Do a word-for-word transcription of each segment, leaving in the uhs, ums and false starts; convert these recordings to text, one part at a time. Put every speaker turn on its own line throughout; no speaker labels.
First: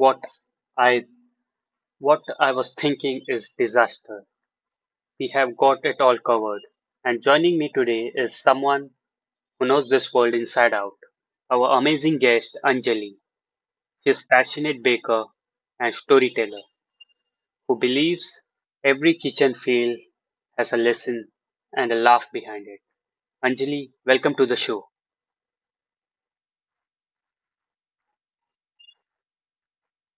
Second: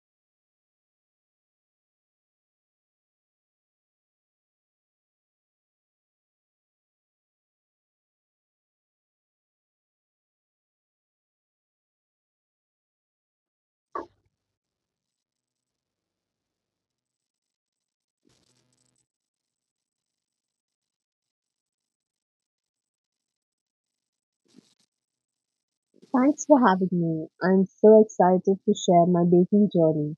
what I what I was thinking is disaster. We have got it all covered. And joining me today is someone who knows this world inside out. Our amazing guest Anjali. She's a passionate baker and storyteller who believes every kitchen fail has a lesson and a laugh behind it. Anjali, welcome to the show.
Thanks for having me. I'm so excited to share my baking journey.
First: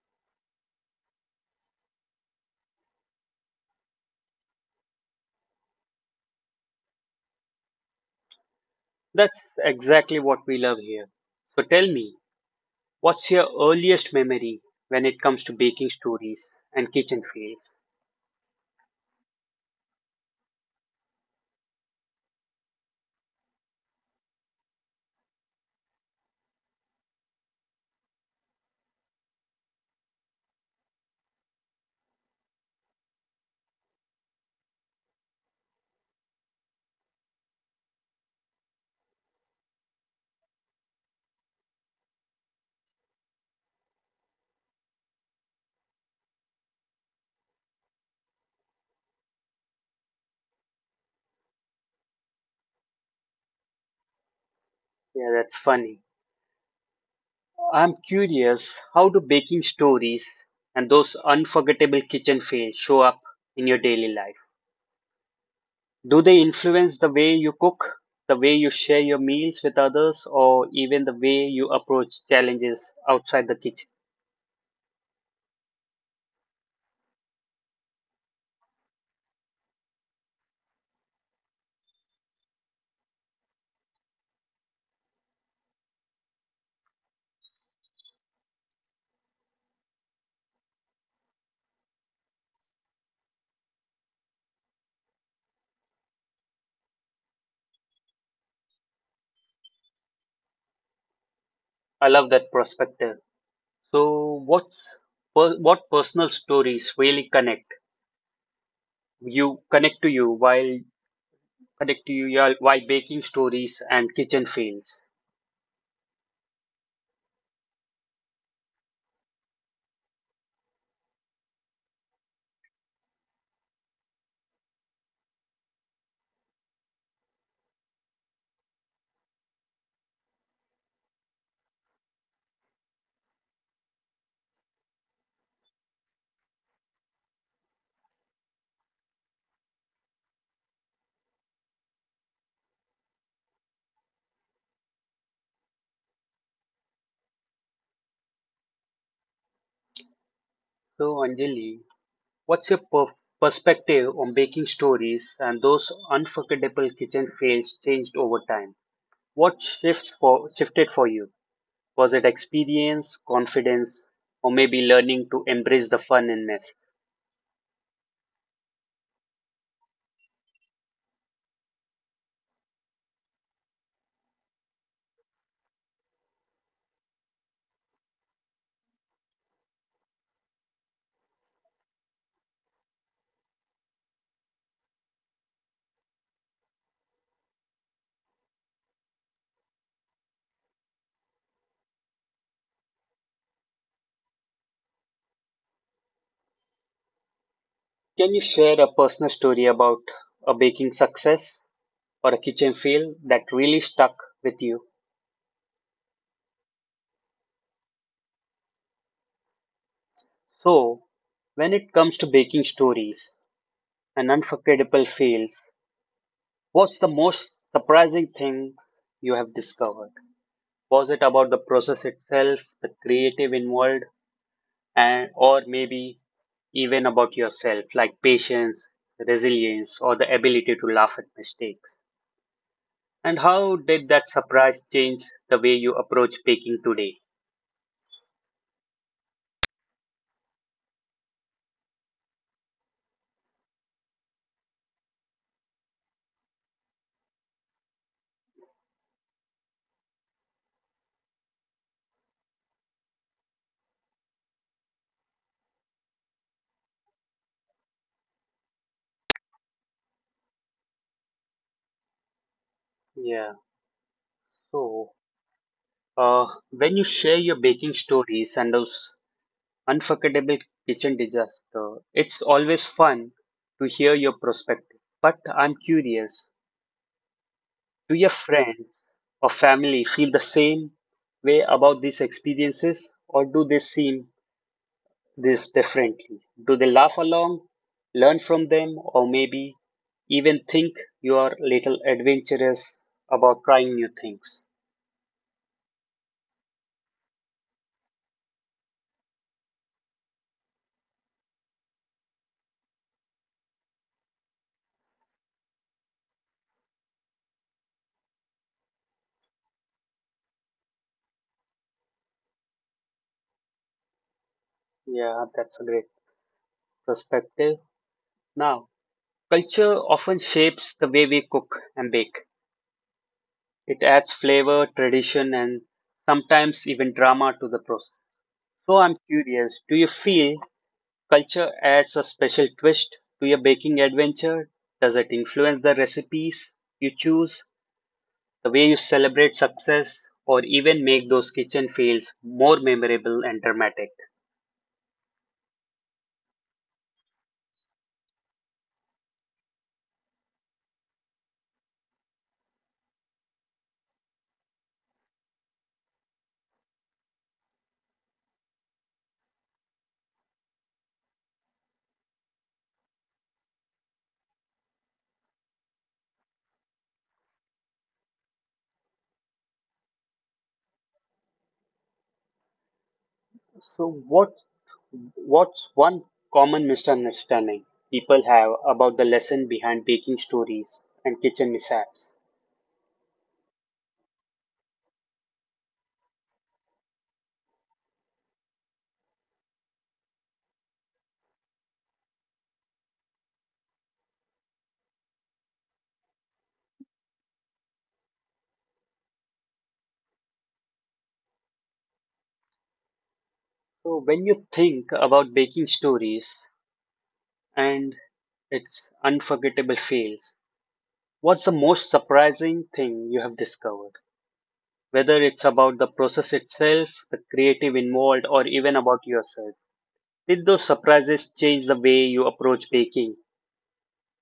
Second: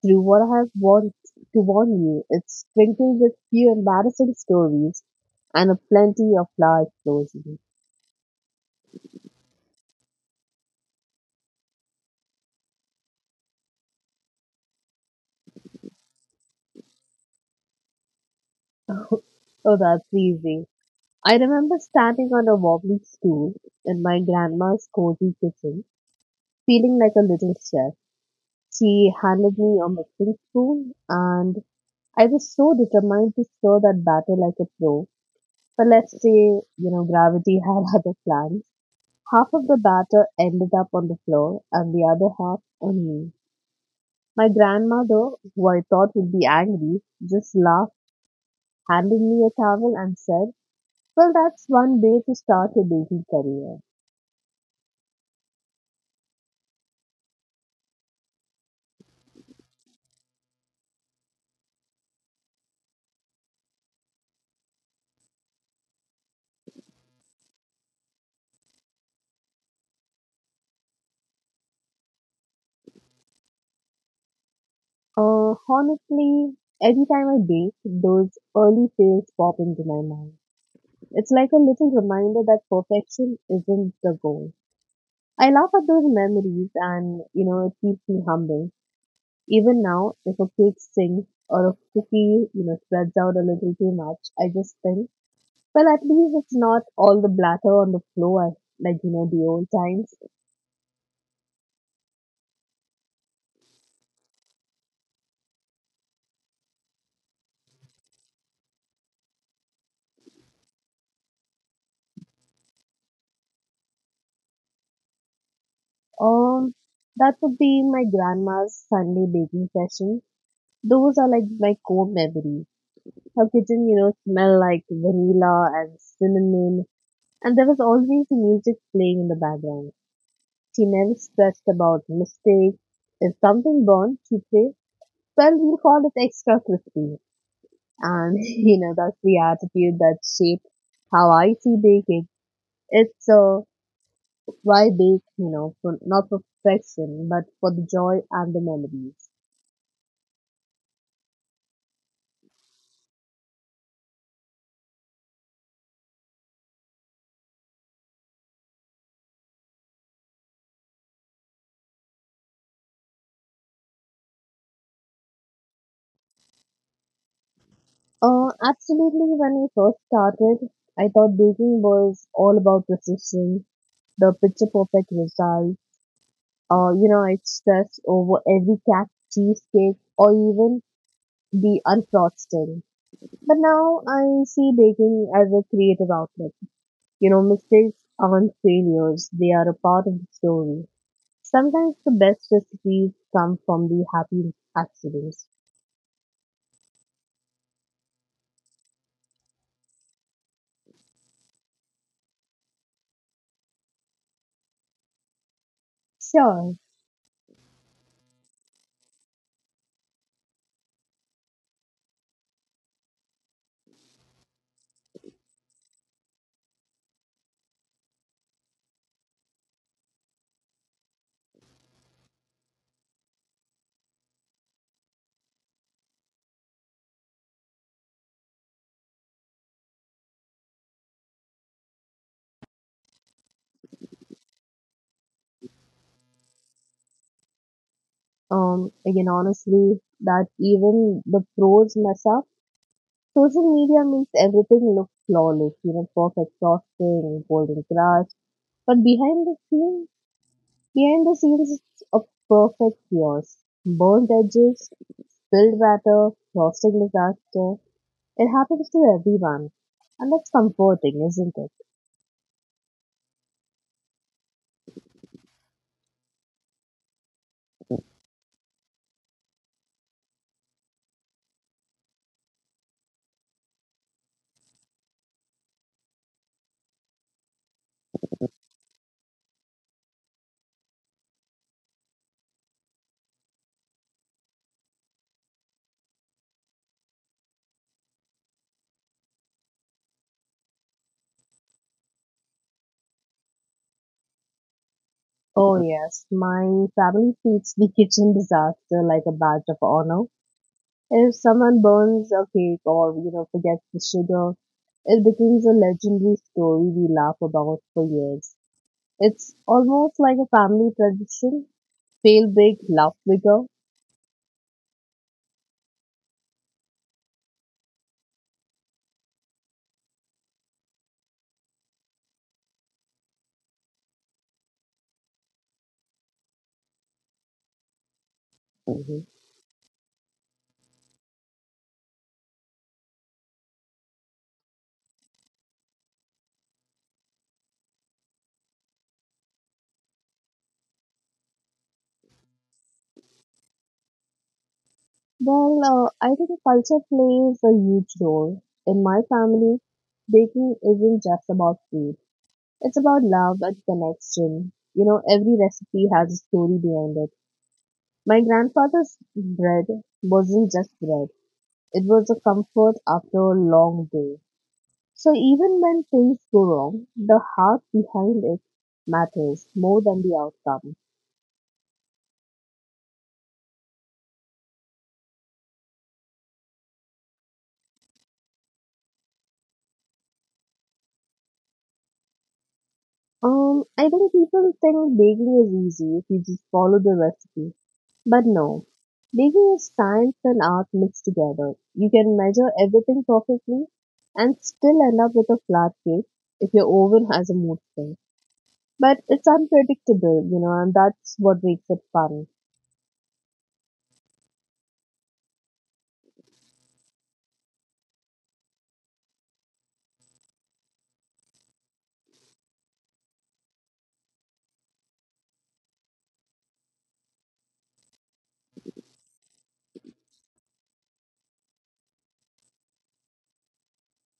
Through what I have warned to warn you, it's sprinkled with few embarrassing stories and a plenty of large explosions.
That's exactly what we love here. So tell me, what's your earliest memory when it comes to baking stories and kitchen fails?
Oh, that's easy. I remember standing on a wobbly stool in my grandma's cozy kitchen, feeling like a little chef. She handed me a mixing spoon, and I was so determined to stir that batter like a pro. But let's say, you know, gravity had other plans. Half of the batter ended up on the floor and the other half on me. My grandmother, who I thought would be angry, just laughed, handed me a towel and said, "Well, that's one way to start a baking career."
Yeah, that's funny. I'm curious, how do baking stories and those unforgettable kitchen fails show up in your daily life? Do they influence the way you cook, the way you share your meals with others, or even the way you approach challenges outside the kitchen?
Uh, honestly, every time I bake, those early fails pop into my mind. It's like a little reminder that perfection isn't the goal. I laugh at those memories and, you know, it keeps me humble. Even now, if a cake sings or a cookie, you know, spreads out a little too much, I just think, well, at least it's not all the blatter on the floor, as- like, you know, the old times.
I love that perspective. So, what's per- what personal stories really connect you connect to you while connect to you while while baking stories and kitchen fails?
Um, that would be my grandma's Sunday baking session. Those are like my core memories. Her kitchen, you know, smelled like vanilla and cinnamon, and there was always music playing in the background. She never stressed about mistakes. If something burned, she'd say, well, we'll call it extra crispy. And you know that's the attitude that shaped how I see baking. It's so why bake, you know, for not for perfection, but for the joy and the memories.
So, Anjali, what's your per- perspective on baking stories and those unforgettable kitchen fails changed over time? What shifts for shifted for you? Was it experience, confidence, or maybe learning to embrace the fun and mess?
Uh, absolutely. When I first started, I thought baking was all about precision, the picture perfect result. Uh, you know, I stressed over every cat cheesecake or even the unfrosting. But now I see baking as a creative outlet. You know, mistakes aren't failures, they are a part of the story. Sometimes the best recipes come from the happy accidents.
Can you share a personal story about a baking success or a kitchen fail that really stuck with you?
Sure.
So, when it comes to baking stories and unforgettable fails, what's the most surprising thing you have discovered? Was it about the process itself, the creative involved, and or maybe even about yourself, like patience, resilience, or the ability to laugh at mistakes? And how did that surprise change the way you approach baking today?
Um, again, honestly, that even the pros mess up. Social media makes everything look flawless, you know, perfect frosting, golden crush. But behind the scenes, behind the scenes, it's a perfect chaos. Burnt edges, spilled batter, frosting disaster. It happens to everyone. And that's comforting, isn't it?
Yeah, so uh, when you share your baking stories and those unforgettable kitchen disaster, it's always fun to hear your perspective. But I'm curious, do your friends or family feel the same way about these experiences, or do they seem this differently? Do they laugh along, learn from them, or maybe even think you are little adventurous about trying new things?
Oh, yes. My family treats the kitchen disaster like a badge of honor. If someone burns a cake or, you know, forgets the sugar, it becomes a legendary story we laugh about for years. It's almost like a family tradition. Fail big, laugh bigger.
Yeah, that's a great perspective. Now, culture often shapes the way we cook and bake. It adds flavor, tradition, and sometimes even drama to the process. So I'm
Hmm.
curious, do you feel culture adds a special twist to your baking adventure? Does it influence the recipes you choose, the way you celebrate success, or even make those kitchen fails more memorable and dramatic?
Well, uh, I think culture plays a huge role. In my family, baking isn't just about food. It's about love and connection. You know, every recipe has a story behind it. My grandfather's bread wasn't just bread. It was a comfort after a long day. So even when things go wrong, the heart behind it matters more than the outcome.
So what what's one common misunderstanding people have about the lesson behind baking stories and kitchen mishaps?
Um, I think people think baking is easy if you just follow the recipe. But no, baking is science and art mixed together. You can measure everything perfectly and still end up with a flat cake if your oven has a mood swing. But it's unpredictable, you know, and that's what makes it fun.
So when you think about baking stories and its unforgettable fails, what's the most surprising thing you have discovered? Whether it's about the process itself, the creative involved, or even about yourself. Did those surprises change the way you approach baking,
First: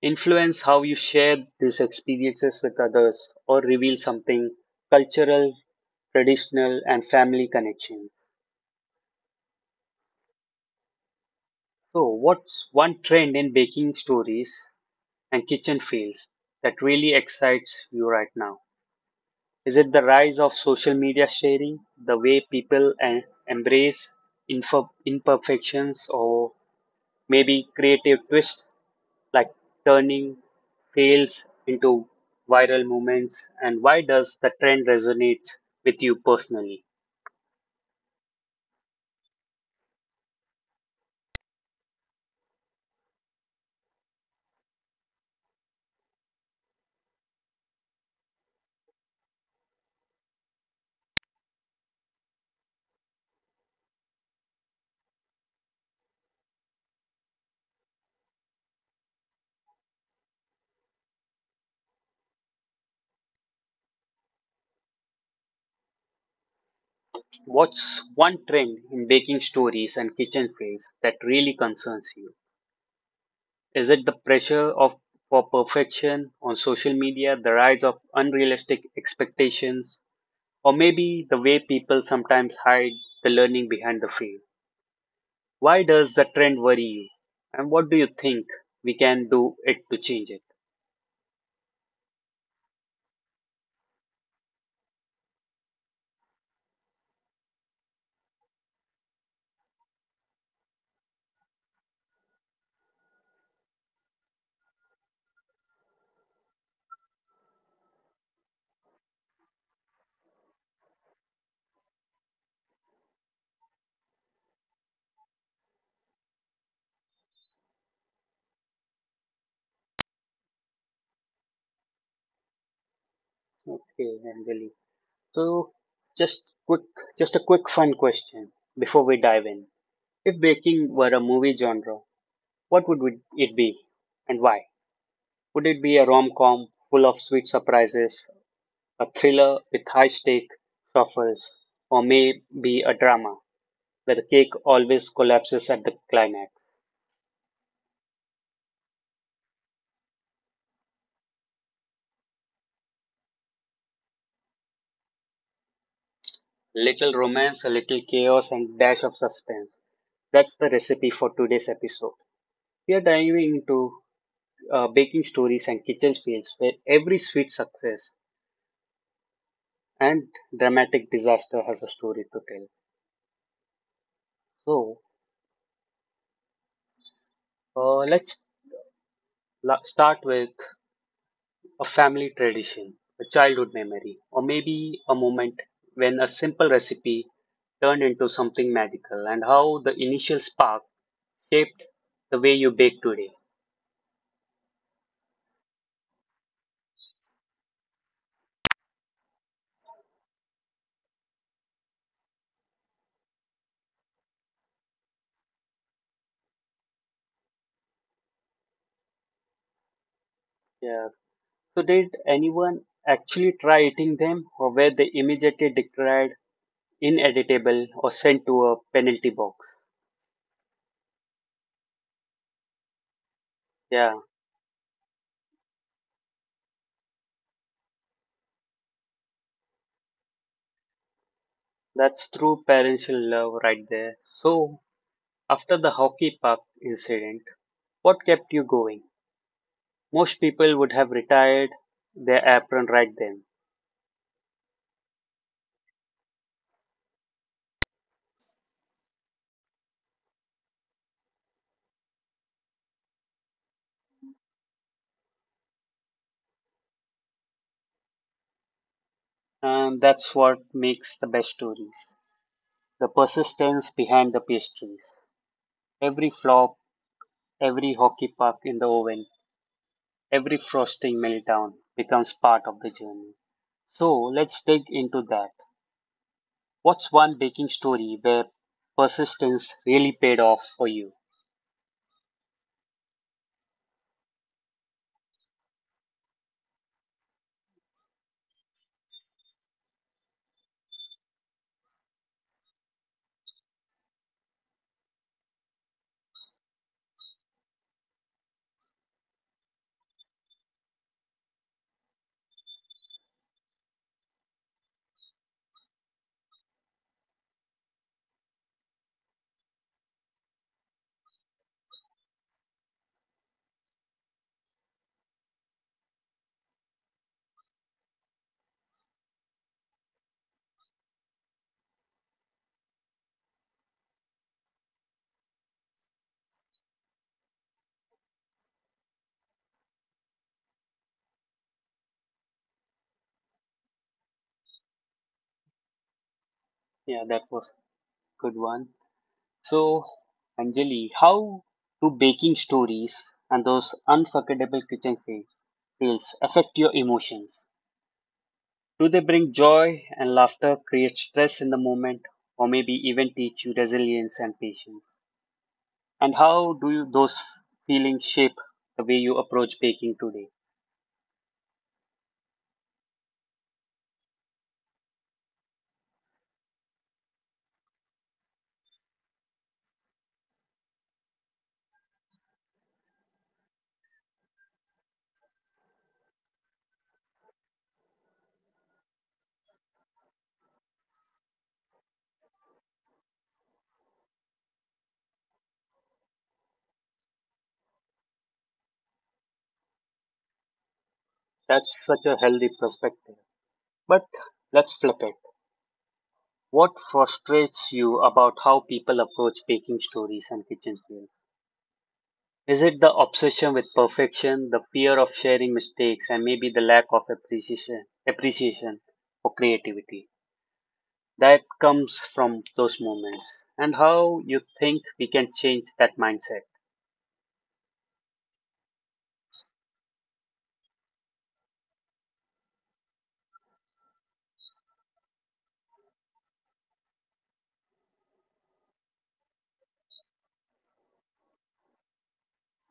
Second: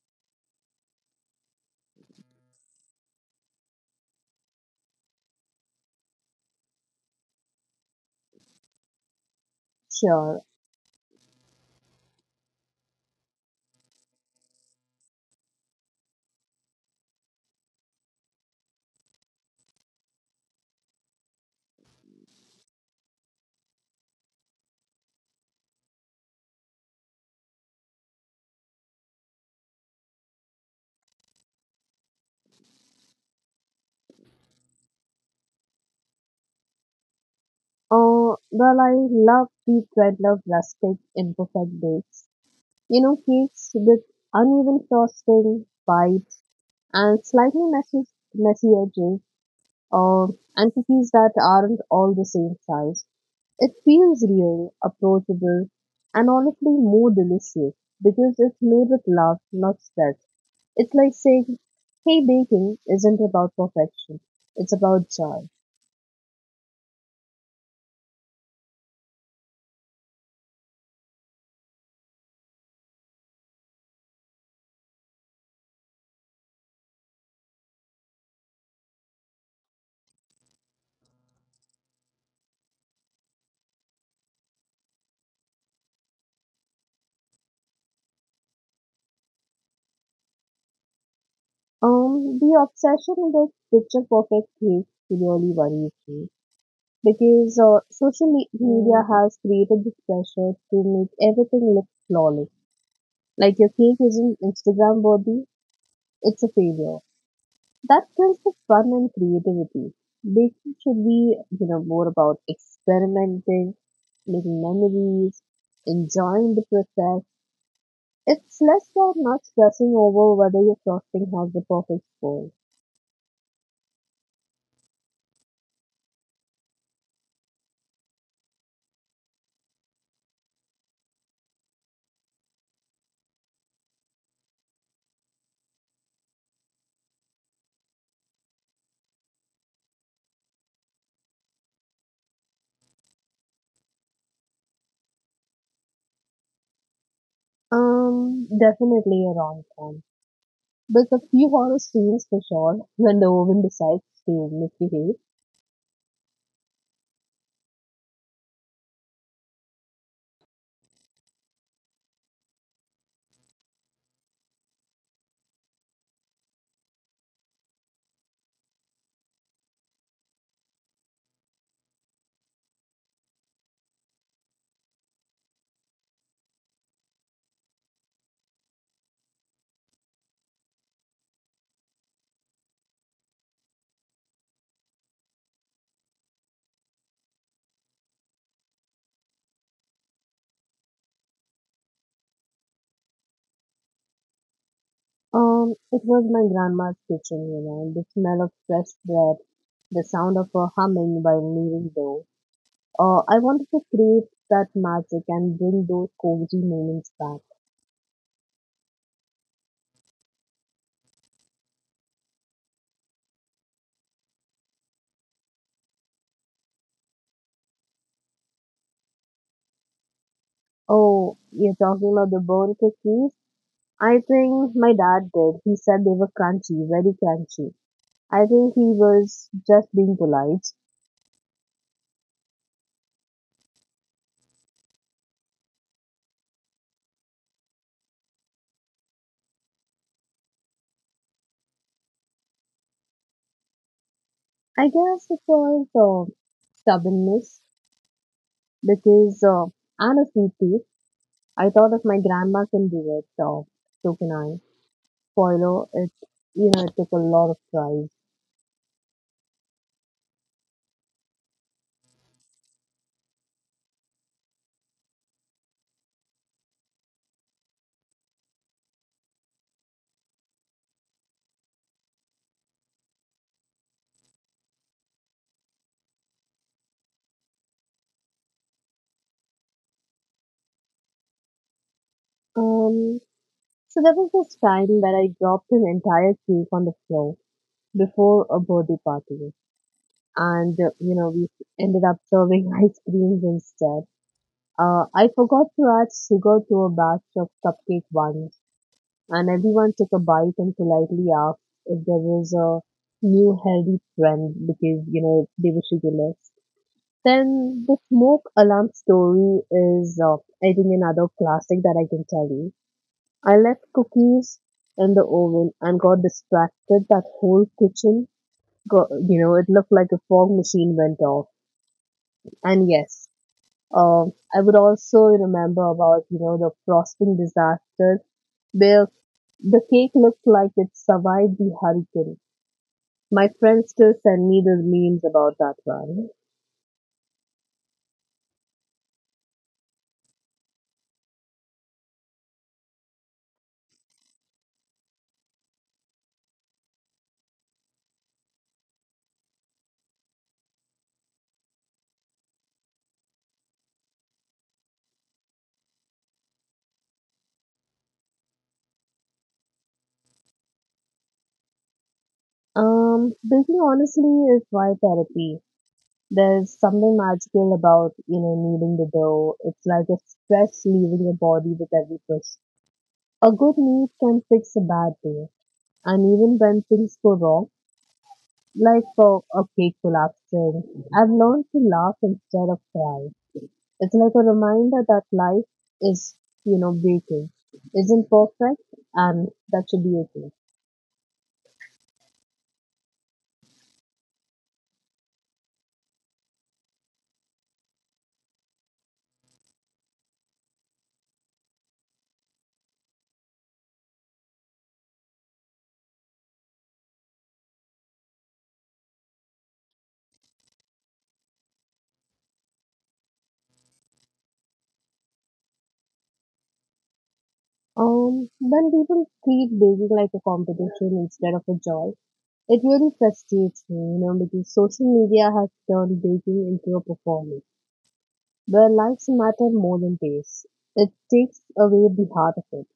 influence how you share these experiences with others, or reveal something cultural, traditional, and family connection?
Sure.
So, what's one trend in baking stories and kitchen fails that really excites you right now? Is it the rise of social media sharing, the way people en- embrace info- imperfections, or maybe creative twists like turning fails into viral moments, and why does the trend resonate with you personally?
Uh, well, I love deep red love rustic imperfect bakes. You know, cakes with uneven frosting, bites, and slightly messy, messy edges, uh, and cookies that aren't all the same size. It feels real, approachable, and honestly more delicious because it's made with love, not stress. It's like saying, hey, baking isn't about perfection, it's about joy.
What's one trend in baking stories and kitchen fails that really concerns you? Is it the pressure of for perfection on social media, the rise of unrealistic expectations, or maybe the way people sometimes hide the learning behind the fail? Why does the trend worry you, and what do you think we can do it to change it?
Um, the obsession with picture perfect cakes really worries me because uh, social me- media has created this pressure to make everything look flawless. Like your cake isn't Instagram worthy, it's a failure. That kills the fun and creativity. Baking should be, you know, more about experimenting, making memories, enjoying the process. It's less about not stressing over whether your frosting has the perfect score.
Okay, and so just quick just a quick fun question before we dive in. If baking were a movie genre, what would we- it be and why? Would it be a rom-com full of sweet surprises, a thriller with high-stake truffles, or maybe a drama where the cake always collapses at the climax?
Um, definitely a rom-com. There's a few horror scenes for sure when the oven decides to misbehave.
Little romance, a little chaos and dash of suspense. That's the recipe for today's episode. We are diving into uh, baking stories and kitchen fails where every sweet success and dramatic disaster has a story to tell. So uh, let's la- start with a family tradition, a childhood memory, or maybe a moment when a simple recipe turned into something magical and how the initial spark shaped the way you bake today.
Um, it was my grandma's kitchen, you know, and the smell of fresh bread, the sound of her humming while kneading dough. Uh, I wanted to create that magic and bring those cozy moments back.
Yeah. So did anyone actually try eating them or were they immediately declared inedible or sent to a penalty box?
Oh, you're talking about the bone cookies?
Yeah.
I think my dad did. He said they were crunchy, very crunchy. I think he was just being polite.
That's true parental love right there. So, after the hockey puck incident, what kept you going? Most people would have retired their apron right then.
I guess it was uh, stubbornness because uh, I'm a sweet tooth. I thought if my grandma can do it, uh, so can I. Spoiler, it, you know, it took a lot of tries.
And that's what makes the best stories, the persistence behind the pastries. Every flop, every hockey puck in the oven, every frosting meltdown becomes part of the journey. So, let's dig into that. What's one baking story where persistence really paid off for you?
Um, So there was this time that I dropped an entire cake on the floor before a birthday party, and uh, you know we ended up serving ice creams instead. Uh, I forgot to add sugar to a batch of cupcake ones, and everyone took a bite and politely asked if there was a new healthy trend because you know they were sugarless. Then the smoke alarm story is uh, I think another classic that I can tell you. I left cookies in the oven and got distracted. That whole kitchen, got, you know, it looked like a fog machine went off. And yes, um, I would also remember about, you know, the frosting disaster where the cake looked like it survived the hurricane. My friends still send me the memes about that one.
Yeah, that was good one. So, Anjali, how do baking stories and those unforgettable kitchen fa- tales affect your emotions? Do they bring joy and laughter, create stress in the moment, or maybe even teach you resilience and patience? And how do you, those feelings shape the way you approach baking today?
Um, baking honestly is my therapy. There's something magical about, you know, kneading the dough. It's like a stress leaving your body with every push. A good knead can fix a bad day. And even when things go wrong, like for a cake collapsing, I've learned to laugh instead of cry. It's like a reminder that life is, you know, baking. Isn't perfect and that should be okay.
That's such a healthy perspective. But let's flip it. What frustrates you about how people approach baking stories and kitchen tales? Is it the obsession with perfection, the fear of sharing mistakes, and maybe the lack of appreciation, appreciation for creativity that comes from those moments? And how you think we can change that mindset?
Um, when people treat baking like a competition instead of a joy, it really frustrates me, you know, because social media has turned baking into a performance where likes matter more than taste. It takes away the heart of it.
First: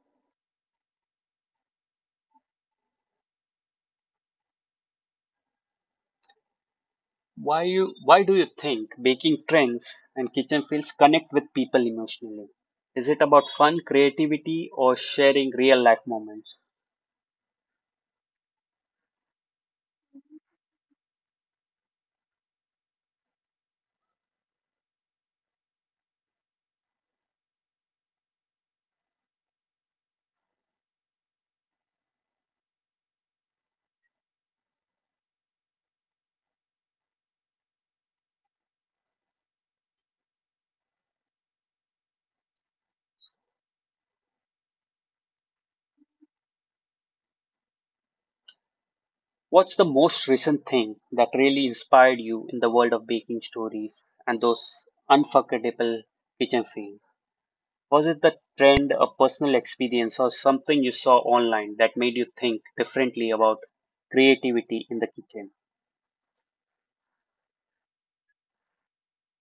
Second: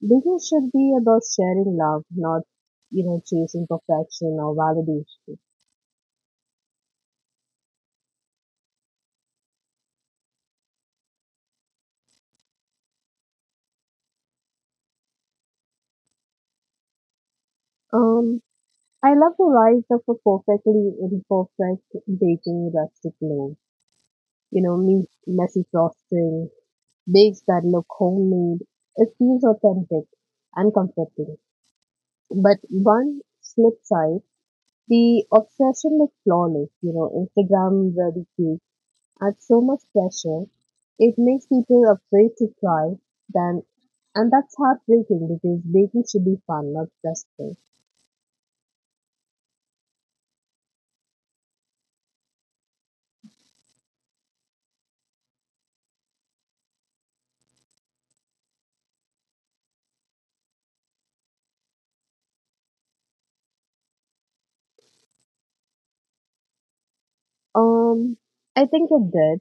Baking should be about sharing love, not, you know, chasing perfection or validation.
Why you? Why do you think baking trends and kitchen fields connect with people emotionally? Is it about fun, creativity, or sharing real life moments?
Um, I love the rise of a perfectly imperfect baking rustic loaf. You know, me- messy frosting, bakes that look homemade. It feels authentic and comforting. But one slip side, the obsession with flawless, you know, Instagram ready cake adds so much pressure. It makes people afraid to try. Then, and that's heartbreaking because baking should be fun, not stressful.
What's the most recent thing that really inspired you in the world of baking stories and those unforgettable kitchen fails? Was it the trend, a personal experience, or something you saw online that made you think differently about creativity in the kitchen?
Um, I think it did.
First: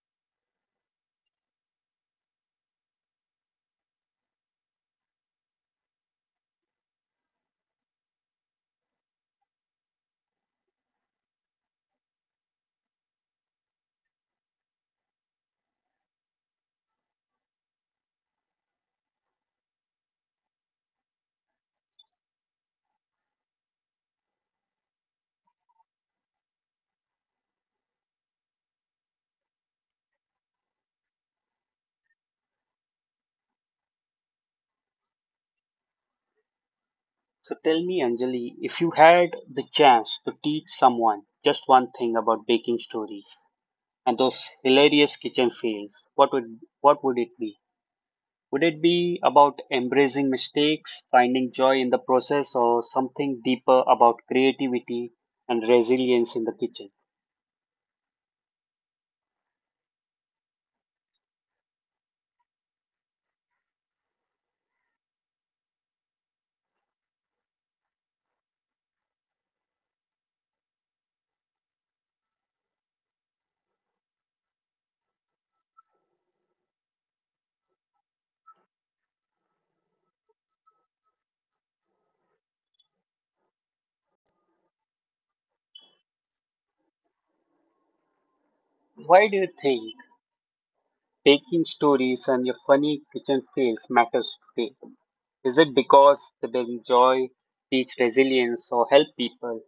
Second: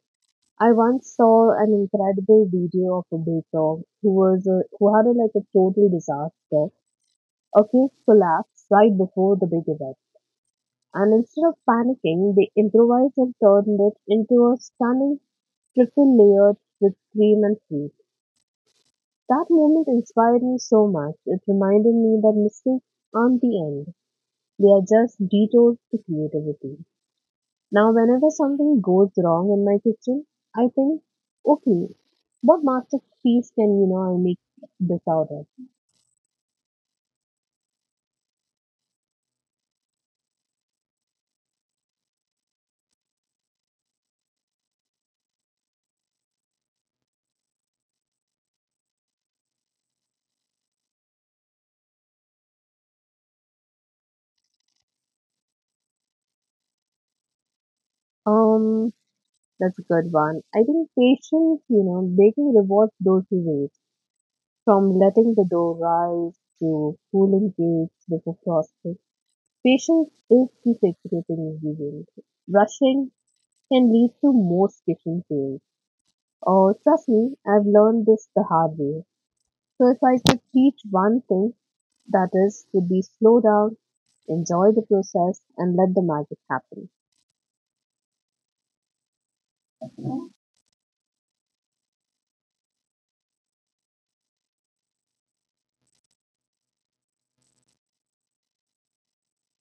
I once saw an incredible video of a baker who was a, who had a, like a total disaster. A cake collapsed right before the big event, and instead of panicking, they improvised and turned it into a stunning triple layered with cream and fruit. That moment inspired me so much. It reminded me that mistakes aren't the end. They are just detours to creativity. Now, whenever something goes wrong in my kitchen, I think, okay, what masterpiece can, you know, I make this out of?
So tell me, Anjali, if you had the chance to teach someone just one thing about baking stories and those hilarious kitchen fails, what would what would it be? Would it be about embracing mistakes, finding joy in the process, or something deeper about creativity and resilience in the kitchen?
Um, that's a good one. I think patience, you know, baking rewards those who wait. From letting the dough rise to cooling cakes before frosting. Patience is the secret ingredient. Rushing can lead to more kitchen fails. Oh, trust me, I've learned this the hard way. So if I could teach one thing, that is, would be slow down, enjoy the process, and let the magic happen.
Why do you think baking stories and your funny kitchen fails matters today? Is it because they bring joy, teach resilience, or help people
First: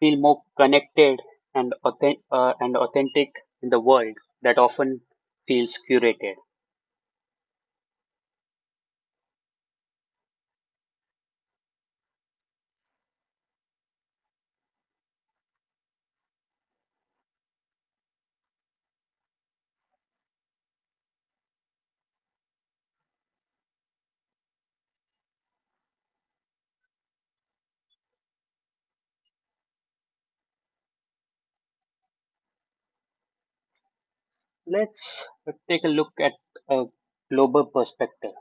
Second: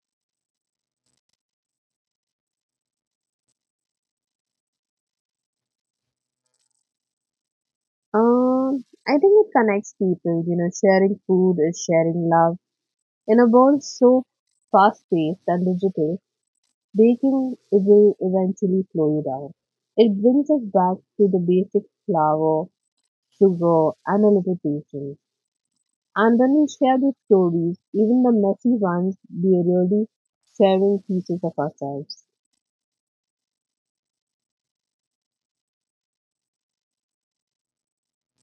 feel more connected and, authen- uh, and authentic in the world that often feels curated?
Um, I think it connects people. You know, sharing food is sharing love. In a world so fast-paced and digital, baking will eventually slow you down. It brings us back to the basic flour, to grow and a little patience. And then we share the stories, even the messy ones, we are really sharing pieces of ourselves.
Let's take a look at a global perspective.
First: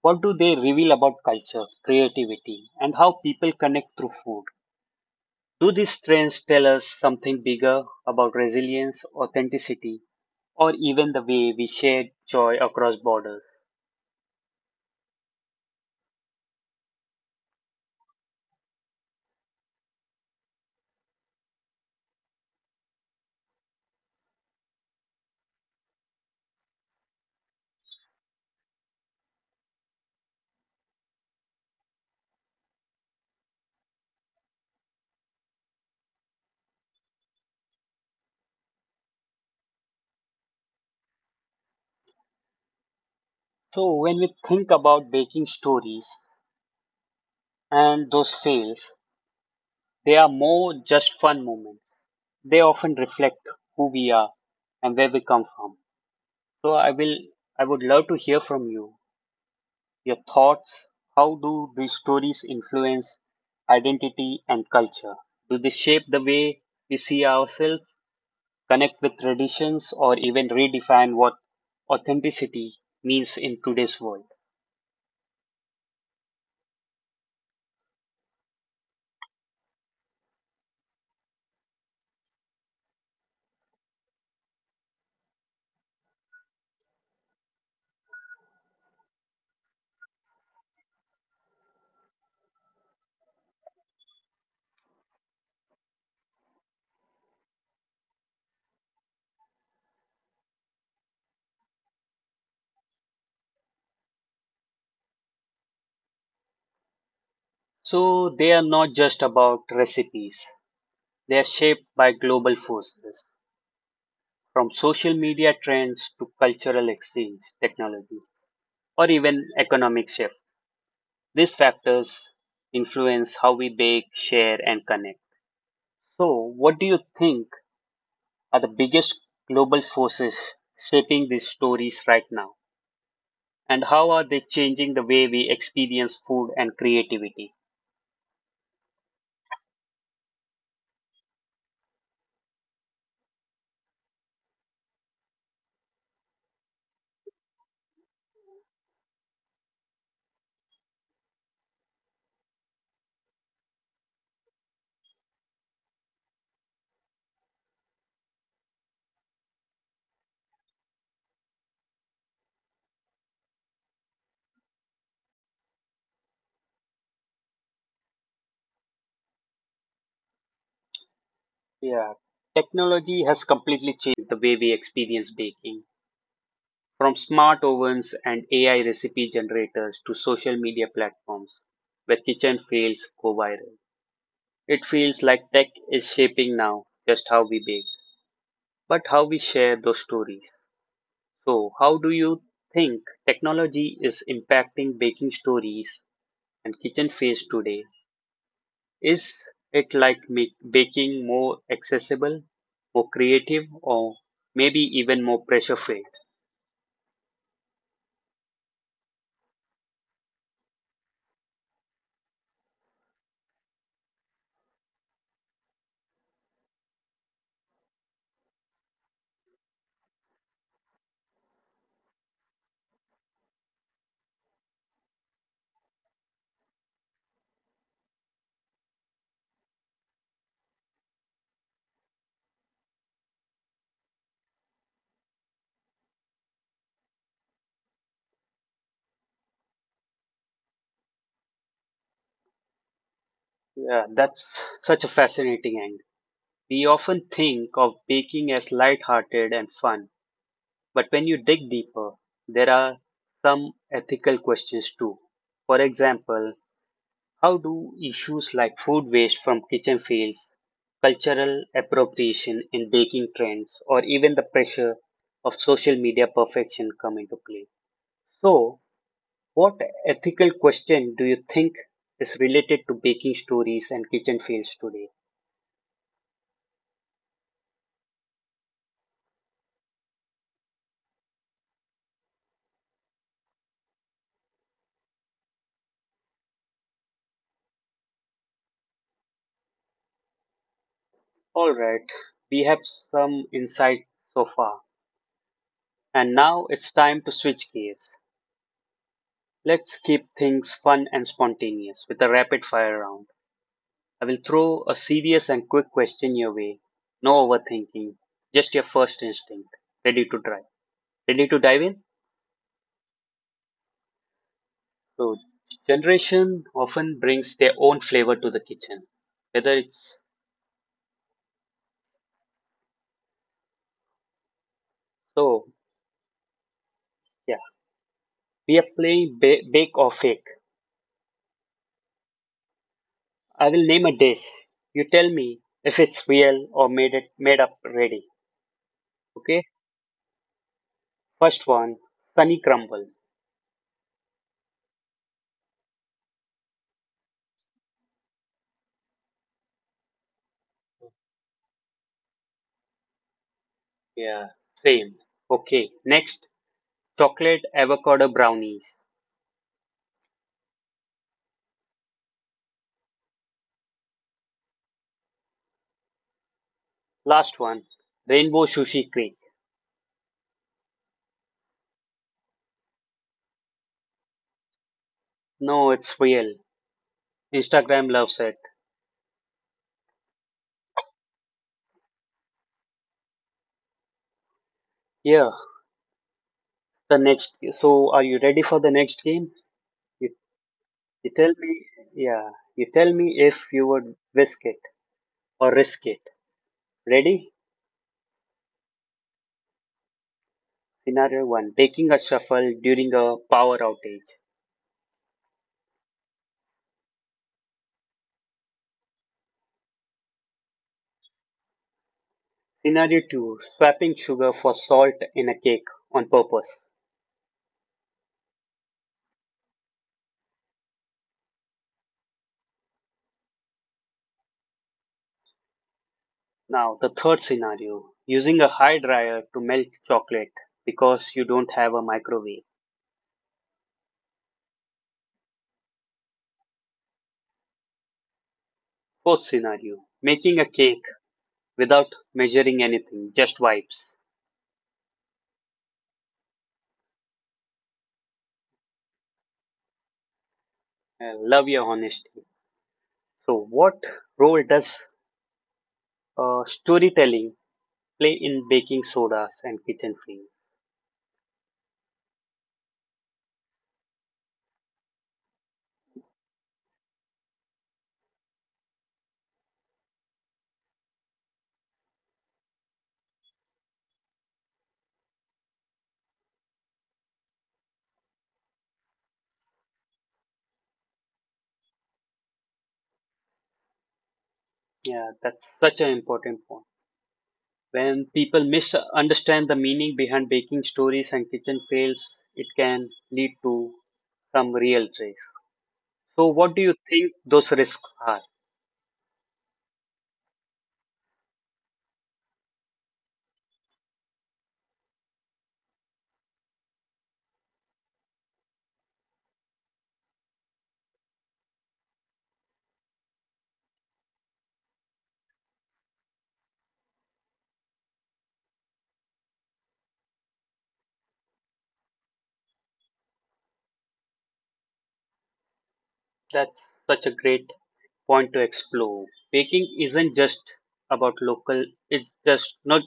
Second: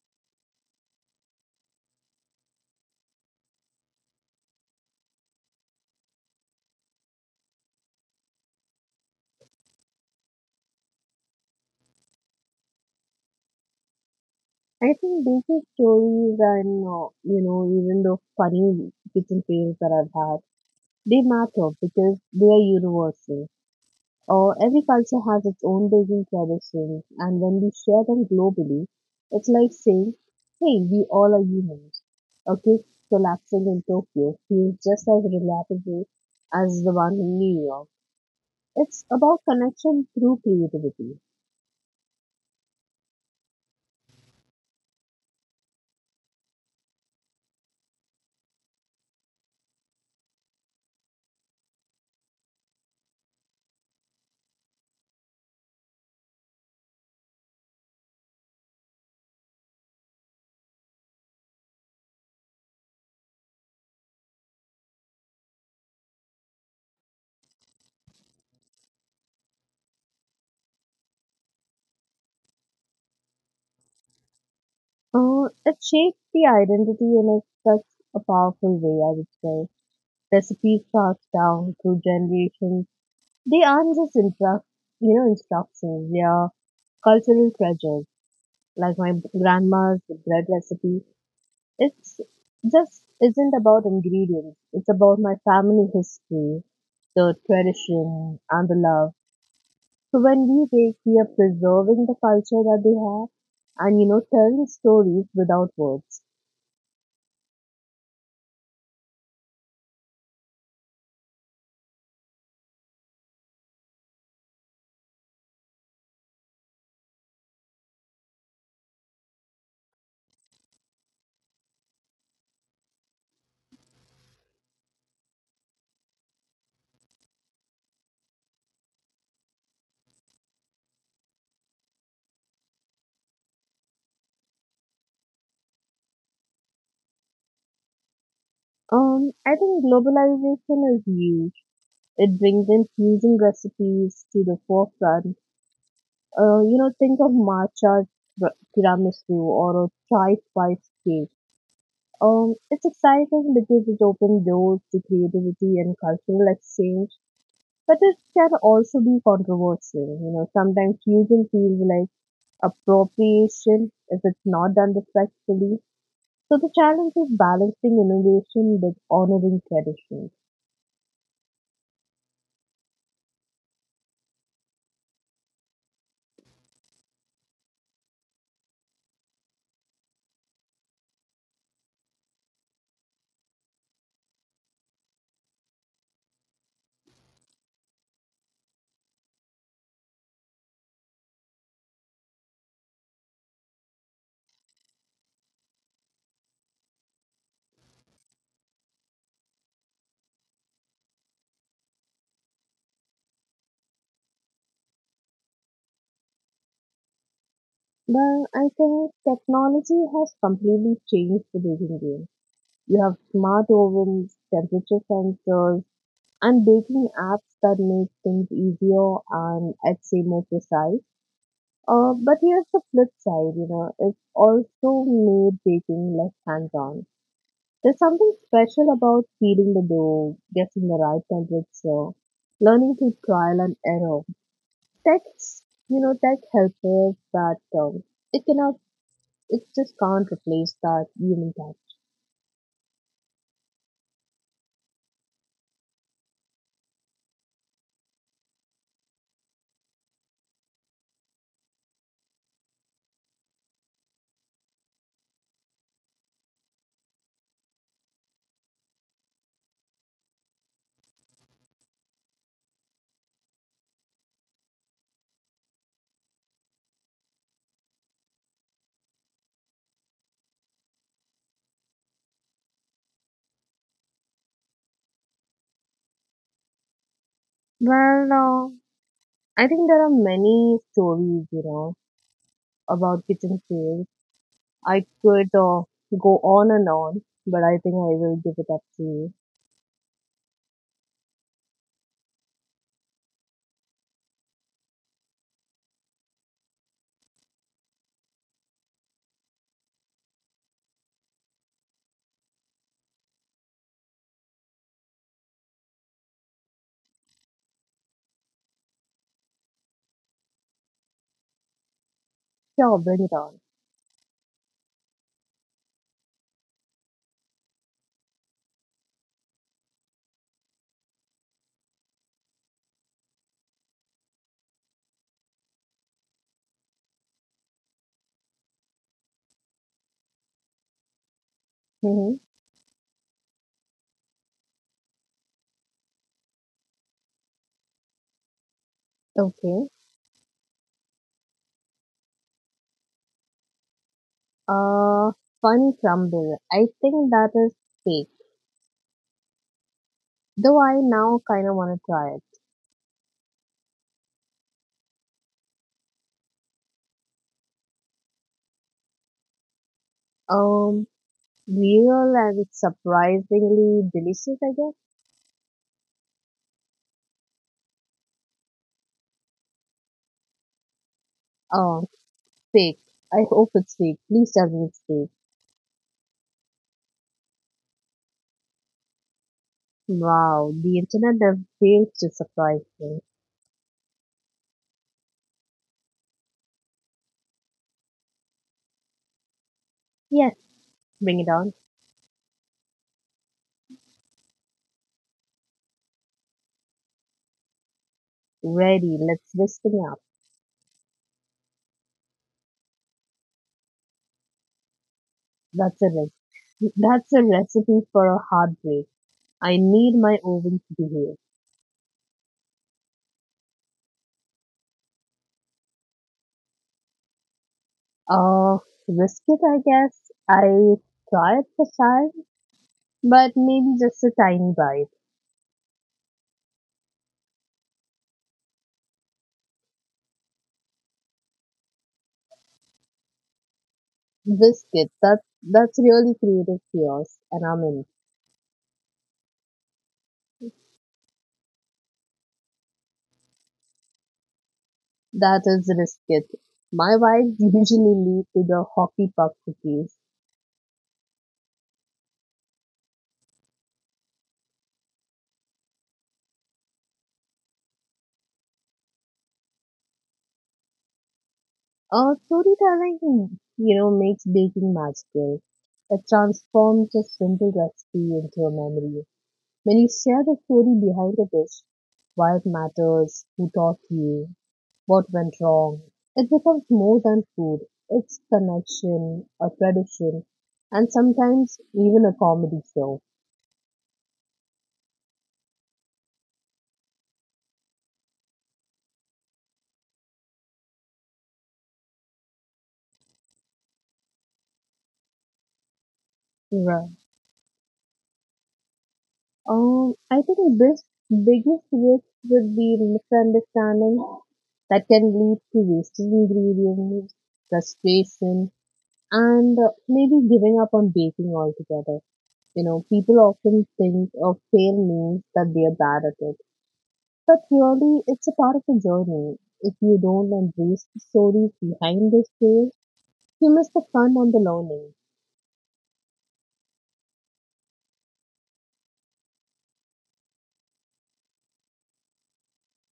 What do they reveal about culture, creativity, and how people connect through food? Do these trends tell us something bigger about resilience, authenticity, or even the way we share joy across borders?
I think basic stories and, uh, you know, even the funny kitchen fails that I've had, they matter because they are universal. Uh, every culture has its own baking tradition, and when we share them globally, it's like saying, hey, we all are humans. A cake collapsing in Tokyo feels just as relatable as the one in New York. It's about connection through creativity.
So, when we think about baking stories and those fails, they are more just fun moments. They often reflect who we are and where we come from. So, I will, I would love to hear from you your thoughts, how do these stories influence identity and culture? Do they shape the way we see ourselves, connect with traditions, or even redefine what authenticity means in today's world?
Uh, it shapes the identity in a, such a powerful way, I would say. Recipes passed down through generations. They aren't just instruct, you know, instructions. They are cultural treasures. Like my grandma's bread recipe, it's just isn't about ingredients. It's about my family history, the tradition, and the love. So when we bake, we are preserving the culture that they have, and you know, telling stories without words.
So, they are not just about recipes, they are shaped by global forces, from social media trends to cultural exchange, technology, or even economic shift. These factors influence how we bake, share, and connect. So, what do you think are the biggest global forces shaping these stories right now? And how are they changing the way we experience food and creativity?
Um, I think globalization is huge. It brings in fusion recipes to the forefront. Uh, you know, think of matcha tiramisu or a chai spice cake. Um, it's exciting because it opens doors to creativity and cultural exchange, but it can also be controversial. You know, sometimes fusion feels like appropriation if it's not done respectfully. So the challenge is balancing innovation with honoring tradition.
Yeah, technology has completely changed the way we experience baking. From smart ovens and A I recipe generators to social media platforms where kitchen fails go viral. It feels like tech is shaping now just how we bake, but how we share those stories. So, how do you think technology is impacting baking stories and kitchen phase today? Is it like make baking more accessible, more creative, or maybe even more pressure free?
But I think technology has completely changed the baking game. You have smart ovens, temperature sensors, and baking apps that make things easier and I'd say more precise. Uh, but here's the flip side, you know, it's also made baking less hands-on. There's something special about feeding the dough, getting the right temperature, learning through trial and error. Tech's, you know, Tech helps us, but um, it cannot, it just can't replace that human touch.
Yeah, that's such a fascinating angle. We often think of baking as light-hearted and fun, but when you dig deeper, there are some ethical questions too. For example, how do issues like food waste from kitchen fails, cultural appropriation in baking trends, or even the pressure of social media perfection come into play? So, what ethical question do you think is related to baking stories and kitchen fails today?
Well, uh, I think there are many stories, you know, about kitchen sales. I could uh, go on and on, but I think I will give it up to you.
All right, we have some insight so far, and now it's time to switch gears. Let's keep things fun and spontaneous with a rapid fire round. I will throw a serious and quick question your way. No overthinking, just your first instinct. Ready to try. Ready to dive in?
Sure, bring it on.
So, generation often brings their own flavor to the kitchen. Whether it's so, yeah, we are playing ba- bake or fake.
Mm-hmm.
I will name a dish. You tell me if it's real or made it made up ready. Okay.
Okay.
First one, sunny crumble.
Uh, Fun crumble. I think that is fake. Though I now kind of want to try it.
Yeah, same. Okay. Next, chocolate avocado brownies.
Um, Real and surprisingly delicious, I guess.
Last one, Rainbow Sushi Creek.
Oh, fake. I hope it's fake. Please tell me it's fake.
No, it's real. Instagram loves it.
Wow, the internet never fails to surprise me.
Yeah, the next. So, are you ready for the next game? You,
Yes,
you
bring it
tell
on.
me. Yeah, you tell me if you would risk it or risk it. Ready?
Ready, let's whisk thing up.
Scenario one: taking a shuffle during a power outage.
That's a recipe. That's a recipe for a heartbreak. I need my oven to behave.
Scenario two: swapping sugar for salt in a cake on purpose.
Uh, Risk it, I guess. I try it for time, but maybe just a tiny bite.
Now, the third scenario: using a high dryer to melt chocolate because you don't have a microwave.
Risk it. That that's really creative chaos, and I'm in.
Fourth scenario, making a cake without measuring anything, just vibes.
That is risk it. My vibes usually lead to the hockey puck cookies.
I love your honesty. So, what role does uh, storytelling play in baking sodas and kitchen fame?
Uh, storytelling, you know, makes baking magical. It transforms a simple recipe into a memory. When you share the story behind the dish, why it matters, who taught you, what went wrong? It becomes more than food. It's connection, a tradition, and sometimes even a comedy show.
Yeah, that's such an important point. When people misunderstand the meaning behind baking stories and kitchen fails, it can lead to some real trace. So, what do you
Right.
think those risks are?
Um, I think the best, biggest risk would be misunderstanding that can lead to wasted ingredients, frustration, and uh, maybe giving up on baking altogether. You know, people often think of fail means that they are bad at it. But really, it's a part of the journey. If you don't embrace the stories behind the story, you miss the fun and the learning.
That's such a great point to explore. Baking isn't just about local. It's just not.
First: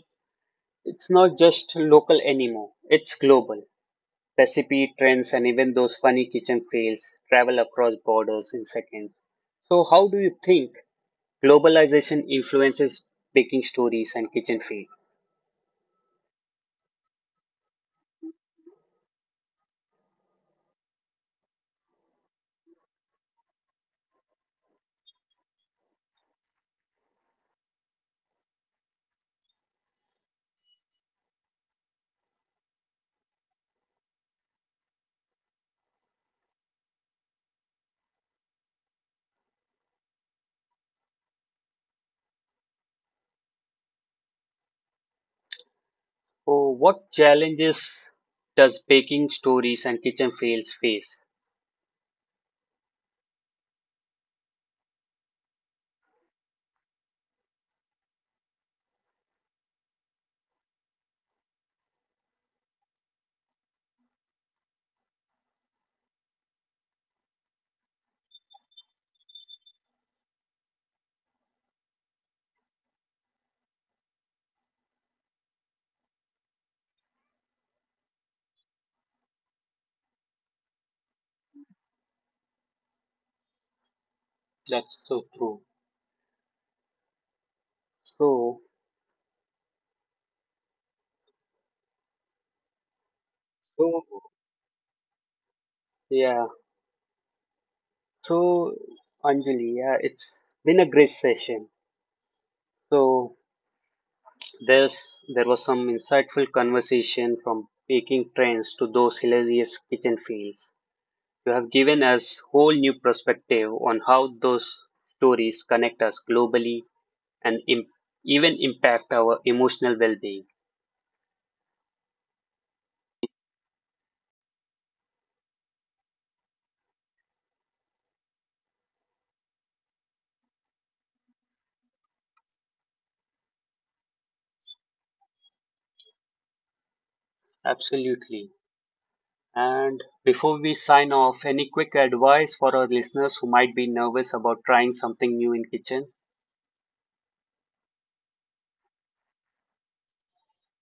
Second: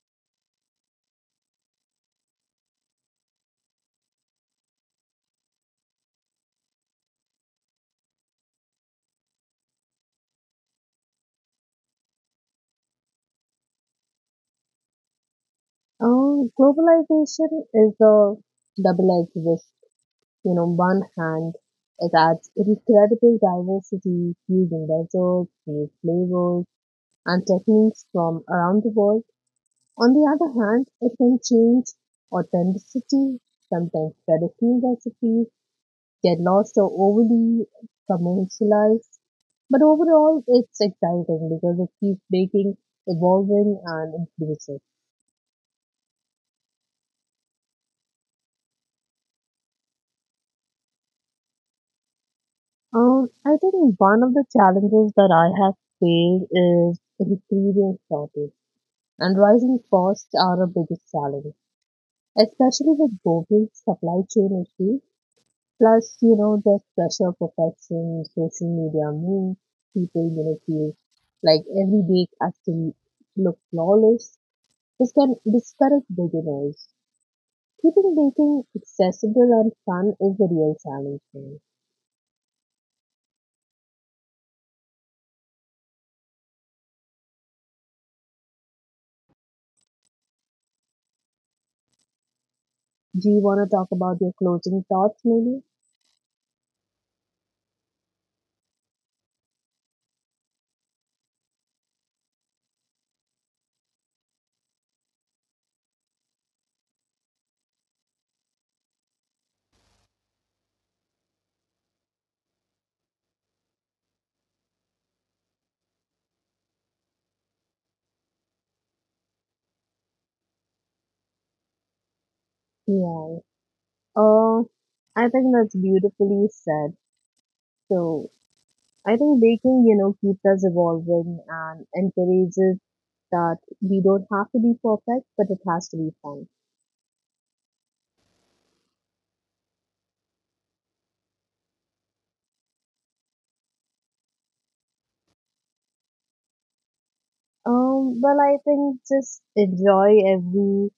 It's not just local anymore. It's global. Recipe trends and even those funny kitchen fails travel across borders in seconds. So how do you think globalization influences baking stories and kitchen fails?
Um, globalization is a double-edged sword. You know, on one hand, it adds incredible diversity, using deserts, new flavors, and techniques from around the world. On the other hand, it can change authenticity, sometimes traditional recipes, get lost or overly commercialized. But overall, it's exciting because it keeps baking, evolving, and inclusive.
Oh, what challenges does baking stories and kitchen fails face?
Um, I think one of the challenges that I have faced is ingredient shortage, and rising costs are a biggest challenge, especially with global supply chain issues. Plus, you know, there's pressure, perfection, social media means people, you know, feel like every bake has to look flawless. This can discourage beginners. Keeping baking accessible and fun is the real challenge here.
That's so true. So,
Do you want to talk
so
about your closing thoughts, maybe?
yeah. So, Anjali, yeah, it's been a great session. So, there's there was some insightful conversation from baking trends to those hilarious kitchen fails. You have given us whole new perspective on how those stories connect us globally and im- even impact our emotional well-being.
Yeah. Uh, I think that's beautifully said. So I think baking, you know, keeps us evolving and encourages that we don't have to be perfect, but it has to be fun.
Absolutely. And before we sign off, any quick advice for our listeners who might be nervous about trying something new in kitchen?
Um, well, I think just enjoy every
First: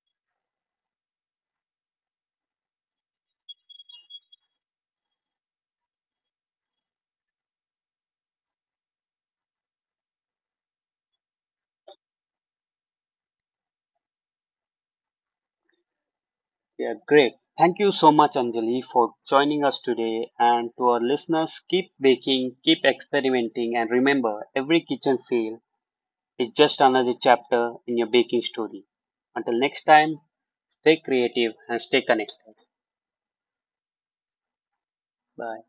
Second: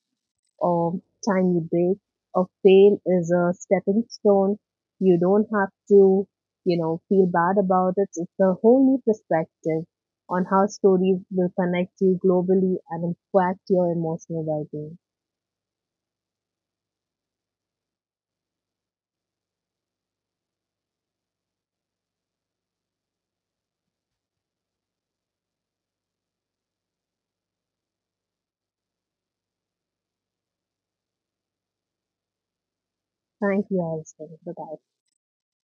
or time you break or fail is a stepping stone. You don't have to, you know, feel bad about it. It's a whole new perspective on how stories will connect you globally and impact your emotional well-being.
Yeah, great. Thank you so much, Anjali, for joining us today. And to our listeners, keep baking, keep experimenting, and remember every kitchen fail is just another chapter in your baking story. Until next time, stay creative and stay connected.
Thank you, Alison. Bye-bye.
Bye.